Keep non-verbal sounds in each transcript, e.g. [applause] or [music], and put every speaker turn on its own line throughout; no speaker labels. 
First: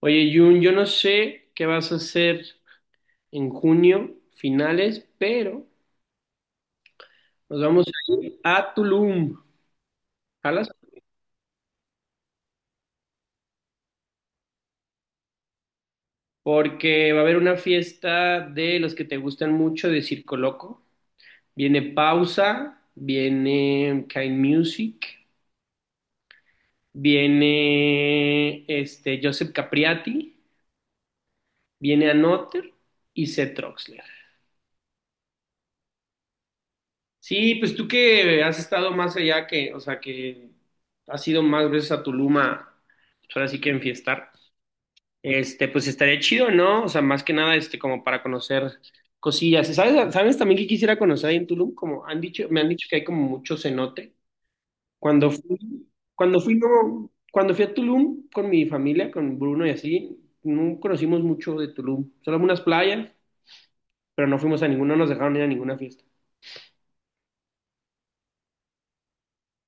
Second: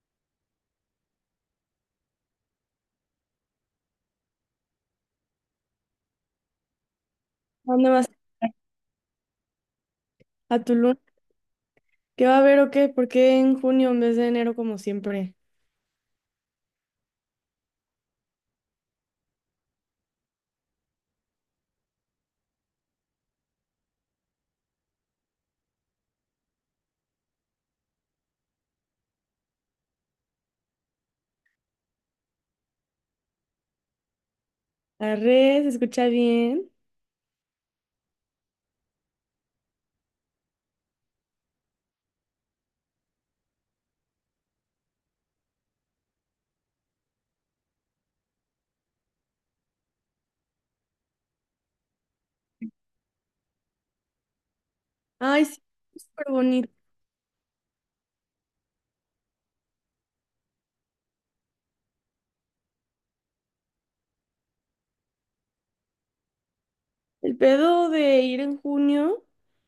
Oye, Jun, yo no sé qué vas a hacer en junio, finales, pero nos vamos
¿Dónde vas
a ir a Tulum,
a
¿jalas?
Tulum? ¿Qué va a haber o qué? ¿Por qué en junio en vez de enero como siempre?
Porque va a haber una fiesta de los que te gustan mucho de Circo Loco. Viene Pausa, viene Kind Music, viene Joseph Capriati, viene Anotter y Seth Troxler.
La red, ¿se escucha bien?
Sí, pues tú que has estado más allá que, o sea, que has ido más veces a Tulum pues, ahora sí que enfiestar, pues estaría chido, ¿no? O sea, más que nada, como para conocer cosillas. ¿Sabes también que quisiera conocer ahí en Tulum? Me han dicho que hay como mucho cenote. Cuando
Ay,
fui,
sí, es súper
cuando fui,
bonito.
no, Cuando fui a Tulum con mi familia, con Bruno y así, no conocimos mucho de Tulum. Solo unas playas, pero no fuimos a ninguna, no nos dejaron ir a ninguna fiesta.
El pedo de ir en junio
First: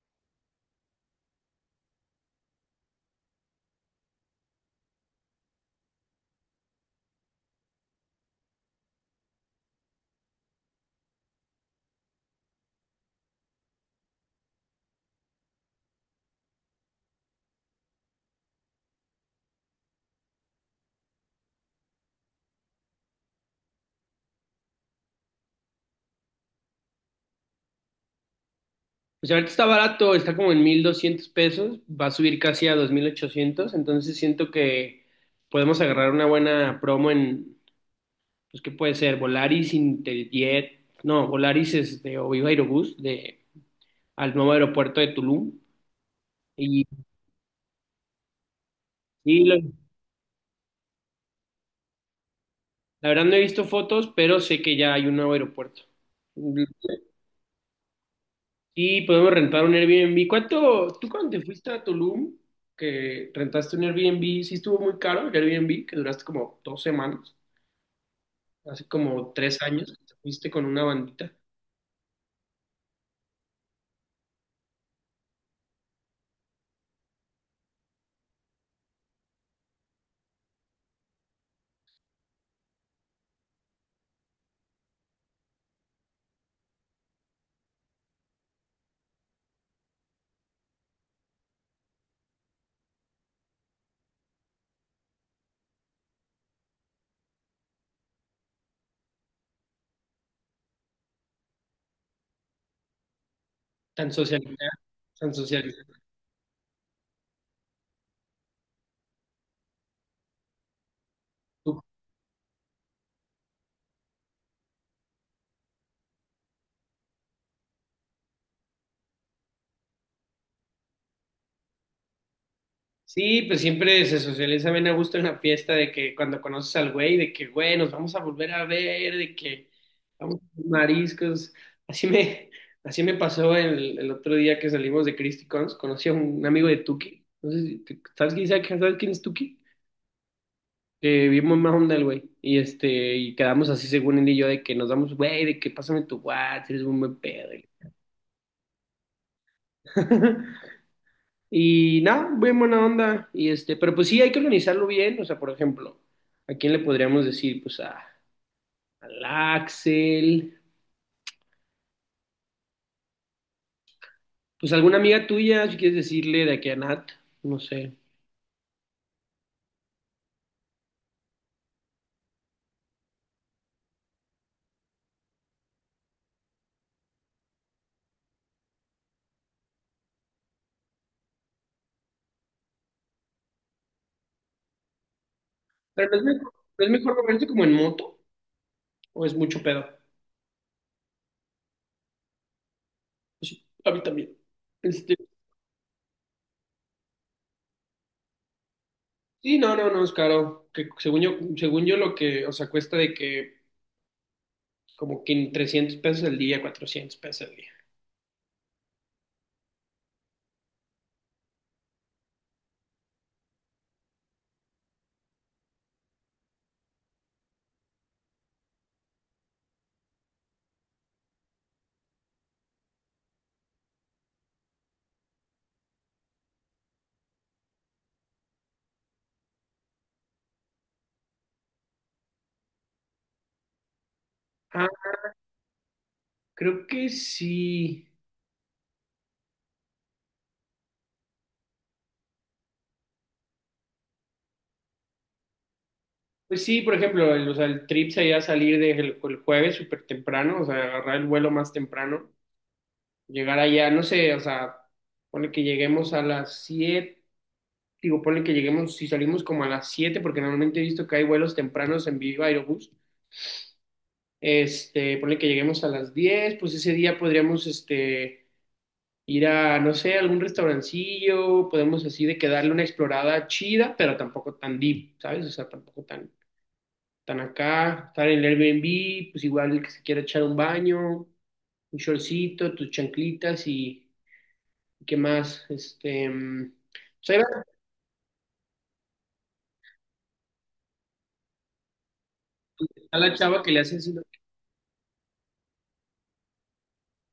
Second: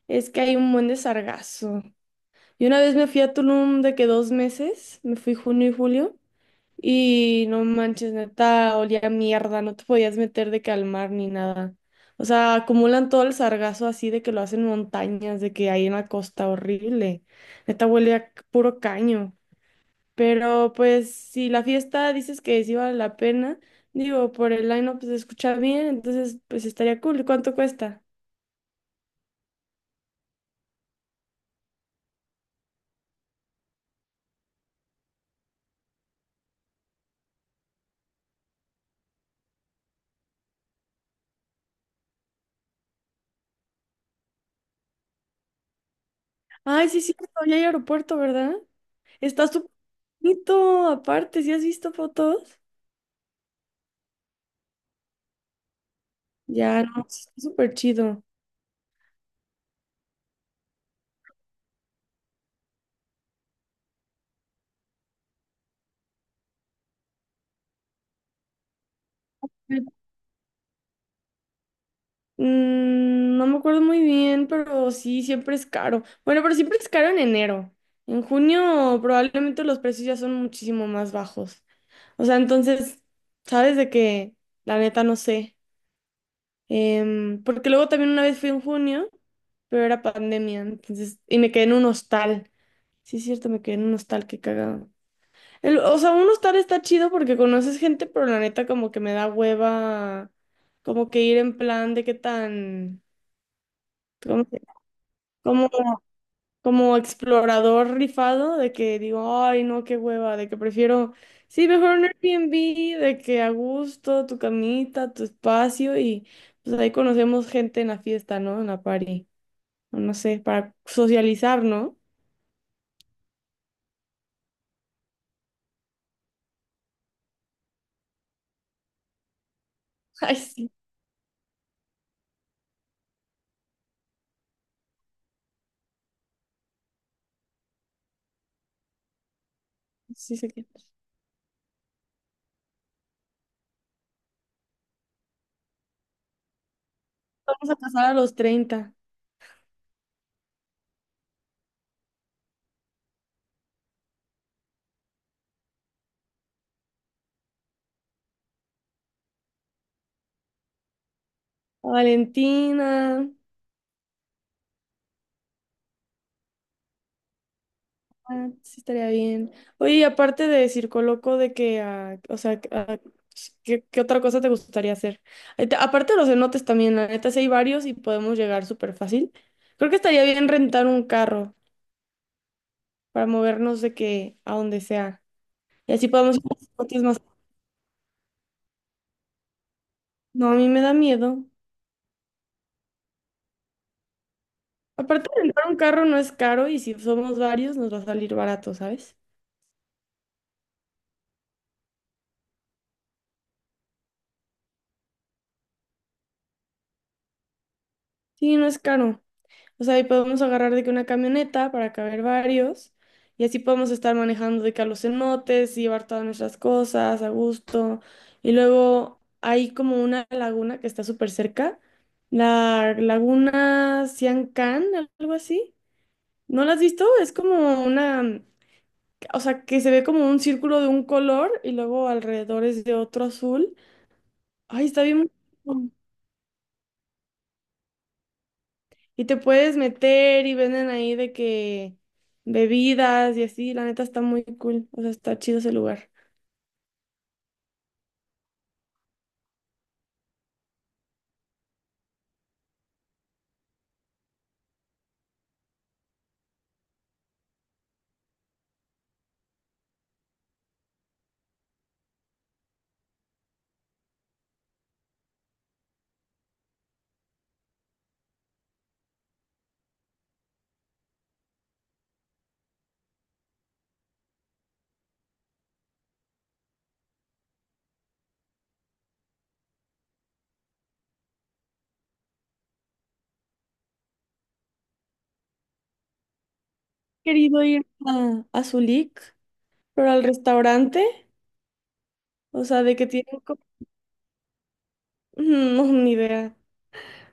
es que hay un buen de sargazo. Y una vez me fui a Tulum de que 2 meses, me fui junio y julio, y no manches, neta, olía a mierda, no te podías meter de calmar ni nada. O sea, acumulan todo el sargazo así de que lo hacen montañas, de que hay una costa horrible. Neta huele a puro caño. Pero pues si la fiesta dices que sí vale la pena, digo, por el line-up se escucha bien, entonces pues estaría cool. ¿Cuánto cuesta?
Pues ahorita está barato, está como en 1,200 pesos, va a subir casi a 2,800, entonces siento que podemos agarrar una buena promo en, pues qué puede ser, Volaris, Interjet, no, Volaris es de o Viva Aerobús, de, al nuevo aeropuerto de Tulum. Y,
Ay, sí, sí, ya hay aeropuerto, ¿verdad?
y
Está
lo-
súper bonito, aparte, ¿sí has visto fotos?
la verdad no he visto fotos, pero sé que ya hay un nuevo aeropuerto.
Ya, no, sí, está súper chido.
Y podemos rentar un Airbnb. ¿Cuánto, tú cuando te fuiste a Tulum, que rentaste un Airbnb, sí estuvo muy caro el Airbnb, que duraste como 2 semanas? Hace como 3 años, que te fuiste con una bandita
Mm, no me acuerdo muy bien, pero sí, siempre es caro. Bueno, pero siempre es caro en enero. En junio probablemente los precios ya son muchísimo más bajos. O sea, entonces, ¿sabes de que La neta no sé. Porque luego también una vez fui en junio, pero era pandemia, entonces, y me quedé en un hostal. Sí, es cierto, me quedé en un hostal, qué cagado. O sea, un hostal está chido porque conoces gente, pero la neta como que me da hueva, como que ir en plan de qué tan,
tan socializada, tan
como, como,
socializada.
como explorador rifado, de que digo, ay, no, qué hueva, de que prefiero, sí,
Tú-
mejor un Airbnb, de que a gusto, tu camita, tu espacio y... Pues ahí conocemos gente en la fiesta, ¿no? En la party. O no sé, para socializar, ¿no?
Sí, pues siempre se socializa bien a gusto en la fiesta de que cuando conoces al güey, de que, güey, nos vamos a volver a ver, de que
[laughs] Ay,
vamos a comer
sí,
mariscos. Así me, [laughs] así me pasó el otro día que salimos de Christy Cons, conocí a un amigo de Tuki. No sé si, te- ¿Sabes quién es Tuki?
sí sé que.
Bien mamá onda el güey. Y quedamos así según él y yo de que nos damos, güey, de que pásame tu WhatsApp, eres un buen pedo.
Vamos a pasar a los 30.
[laughs] Y nada, bien buena onda. Y pero pues sí, hay que organizarlo bien. O sea, por ejemplo, ¿a quién le podríamos decir? Pues al Axel,
A Valentina,
pues alguna amiga tuya, si quieres decirle de aquí a Nat, no sé.
ah, sí estaría bien. Oye, y aparte de Circo Loco, de que, ah, o sea, que, ah, ¿qué otra cosa te gustaría hacer? Ay, aparte de los cenotes también, la neta, sí hay varios y podemos llegar súper fácil. Creo que estaría bien rentar un carro para movernos de que a donde sea. Y así
Pero ¿no es
podemos ir
mejor,
a los
no es
cenotes
mejor
más.
moverse como en moto o es mucho pedo?
No, a mí me da miedo.
Pues, a mí también. Este,
Aparte, rentar un carro no es caro y si somos varios nos va a salir barato, ¿sabes?
sí, no, no, no, es caro. Que según yo lo que, o sea, cuesta de que como que en 300 pesos el día, 400 pesos el día.
Sí, no es caro. O sea, y podemos agarrar de que una camioneta para caber varios y así podemos estar manejando de que a los cenotes y llevar todas nuestras cosas a gusto. Y luego hay como una laguna que está súper cerca, la laguna Can, algo así. ¿No la has visto? Es como una, o sea, que se ve como un círculo de un color y luego alrededor es de otro azul. Ay,
Ah,
está bien. Bueno.
creo que sí.
Y te puedes meter y venden ahí de que bebidas y así. La neta está muy cool. O sea, está chido ese lugar.
Pues sí, por ejemplo, el, o sea, el trip sería salir desde el jueves súper temprano, o sea, agarrar el vuelo más temprano, llegar allá, no sé, o sea, ponle que lleguemos a las 7:00 digo, ponle que lleguemos, si salimos como a las 7:00 porque normalmente he visto que hay vuelos tempranos en Viva Aerobús, ponle que lleguemos a las 10:00 pues ese día podríamos, ir a, no sé, algún restaurancillo, podemos así de que darle una explorada chida, pero tampoco tan deep, ¿sabes? O sea, tampoco tan están acá, están en el Airbnb, pues igual el que se quiera echar un baño, un shortcito, tus chanclitas y qué más, pues ahí
Querido
va
ir a Zulik, pero al restaurante. O sea, de que
a la
tienen
chava
como...
que le hace así, ¿no?
[laughs] No, ni idea.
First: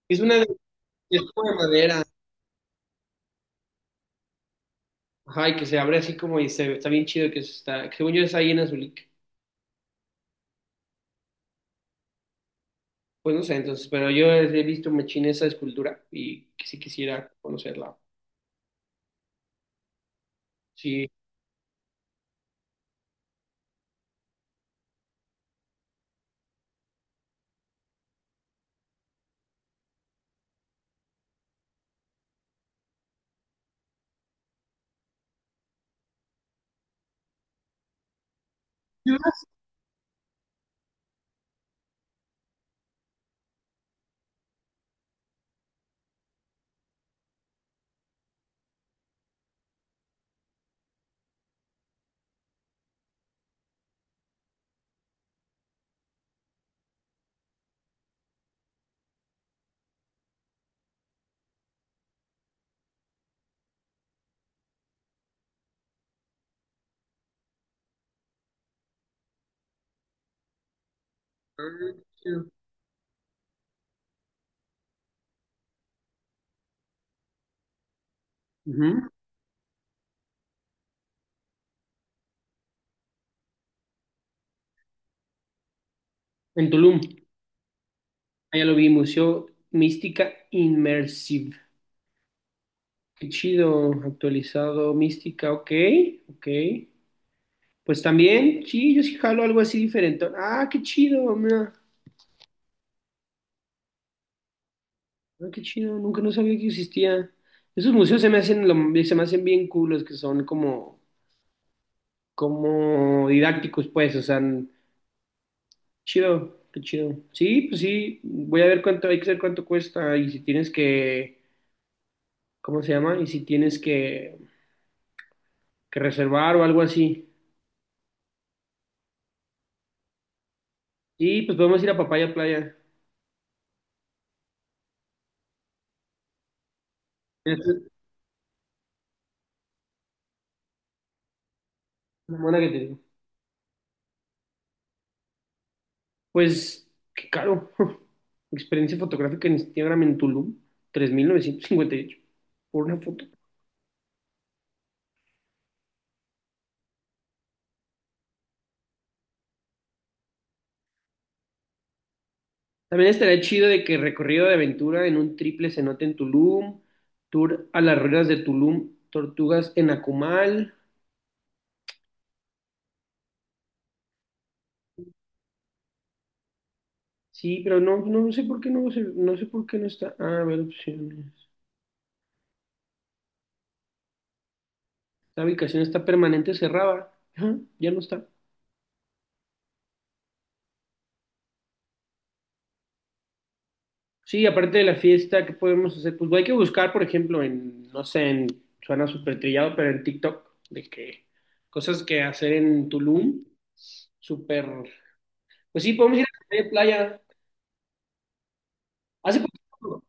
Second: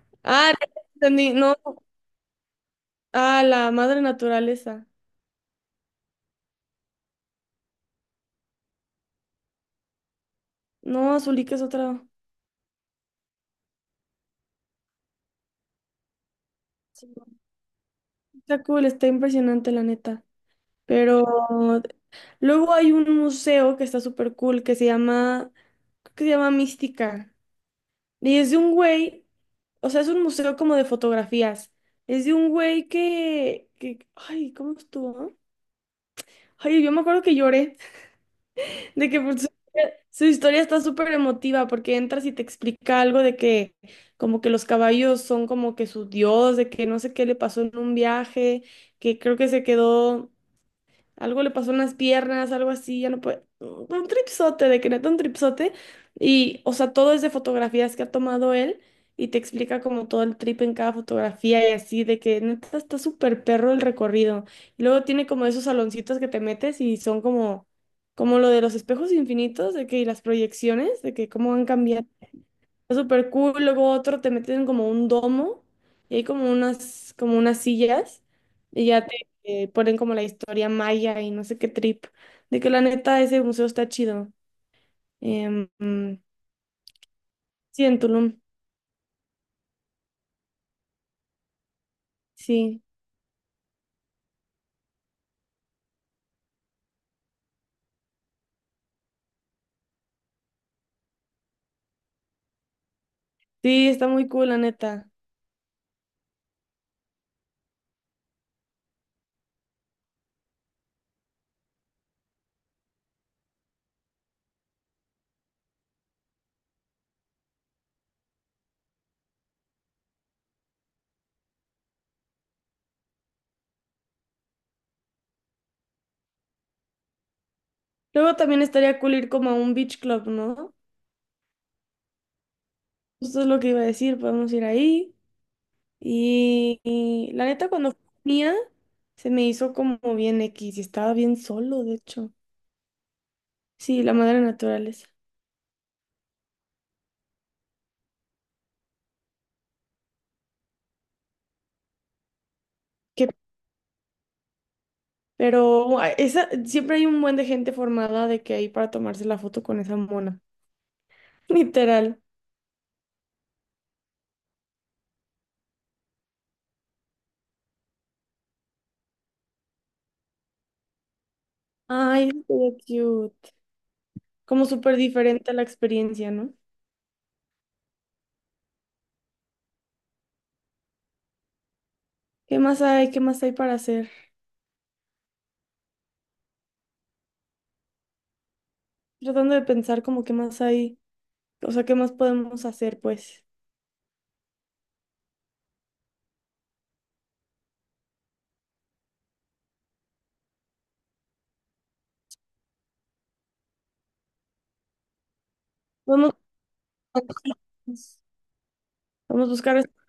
Es una de,
Ah, ya
es
entendí.
como de
No.
madera,
Ah, la madre naturaleza.
ajá, y que se abre así como y se, está bien chido que se está, que según yo es ahí en Azulik,
No, Zulik es otra.
pues no sé, entonces, pero yo he visto machín esa escultura y que sí
Sí.
quisiera conocerla,
Está cool, está impresionante, la neta.
sí.
Pero luego hay un museo que está súper cool que se llama... Creo que se llama Mística. Y es de un güey, o sea, es un museo como de fotografías. Es de un güey que, ay, ¿cómo estuvo? Ay, yo me acuerdo que lloré, [laughs] de que pues, su historia está súper emotiva porque entras y te explica algo de que como que los caballos son como que su dios, de que no sé qué le pasó en un viaje, que creo que se quedó. Algo le pasó en las piernas, algo así, ya no puede. Un tripsote, de que neta un tripsote. Y, o sea, todo es de fotografías que ha tomado él y te explica como todo el trip en cada fotografía y así, de que neta está súper perro el recorrido. Y luego tiene como esos saloncitos que te metes y son como, como lo de los espejos infinitos, de que y las proyecciones, de que cómo han
Ah,
cambiado.
chido.
Está súper cool. Luego otro te meten como un domo y hay como unas sillas y ya
Ujú.
te ponen como la historia maya y no sé qué trip. De que la neta ese museo está chido. Em, mm,
En Tulum,
sí, en Tulum.
allá lo vi, Museo Mística immersive.
Sí.
Qué chido, actualizado, mística, ok, ok. Pues también, sí, yo sí jalo algo así diferente. Ah, qué chido, mira.
Sí, está muy cool, la neta.
Ah, qué chido, nunca no sabía que existía. Esos museos se me hacen, se me hacen bien cool, los que son como, como didácticos, pues, o sea, chido, qué chido. Sí, pues sí, voy a ver cuánto, hay que ver cuánto cuesta y si tienes que, ¿cómo se llama? Y si tienes que, reservar o algo así.
Luego también estaría cool ir como a un beach club, ¿no?
Y pues podemos ir a Papaya Playa.
Eso es lo que iba a decir. Podemos ir ahí. Y la neta,
Este,
cuando fui mía, se me hizo como bien X y estaba bien solo, de hecho.
Una buena que te digo.
Sí, la madre naturaleza.
Pues, qué caro. [laughs] Experiencia fotográfica en Instagram en Tulum, 3,958 por una foto.
Qué. Pero esa, siempre hay un buen de gente formada de que ahí para tomarse la foto con esa mona. [laughs] Literal.
También estaría chido de que recorrido de aventura en un triple cenote en Tulum, tour a las ruinas de Tulum, tortugas en Akumal.
Ay, estuvo cute. Como súper diferente a la experiencia, ¿no?
Sí, pero no, no sé por qué no, no sé por qué no está. Ah, a ver, opciones.
¿Qué más hay? ¿Qué más hay para hacer?
La ubicación está permanente cerrada. [laughs] Ajá, ya no está.
Tratando de pensar como qué más hay. O sea, ¿qué más podemos hacer, pues?
Sí, aparte de la fiesta, ¿qué podemos hacer? Pues hay que buscar, por ejemplo, en, no sé, en, suena súper trillado, pero en TikTok, de que cosas que hacer en Tulum, súper, pues sí, podemos ir
Podemos,
a Papaya Playa. Hace
podemos buscar,
poquito,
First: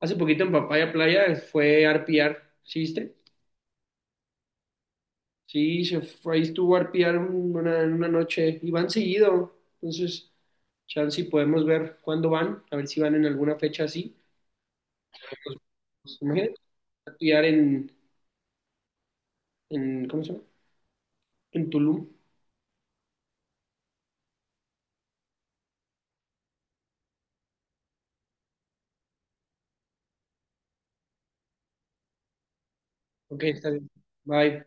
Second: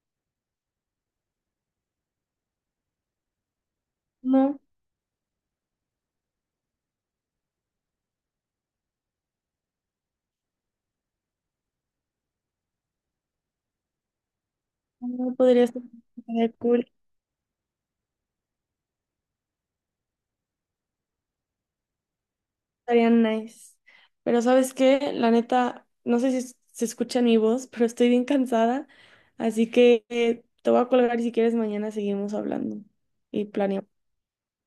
hace poquito en Papaya Playa fue arpear, ¿sí viste?
[laughs] no,
Sí, se fue, ahí estuvo arpear una noche y van seguido, entonces, chance y podemos ver cuándo van, a ver si van en alguna fecha así.
no. Ah, podría ser.
Pues,
Estaría
imagínate,
cool.
arpear en, ¿cómo se llama? En Tulum.
Estaría nice. Pero ¿sabes qué? La neta, no sé si se escucha en mi voz, pero estoy bien cansada. Así que te voy a colgar y si quieres mañana seguimos hablando
Ok,
y
está bien.
planeamos.
Bye.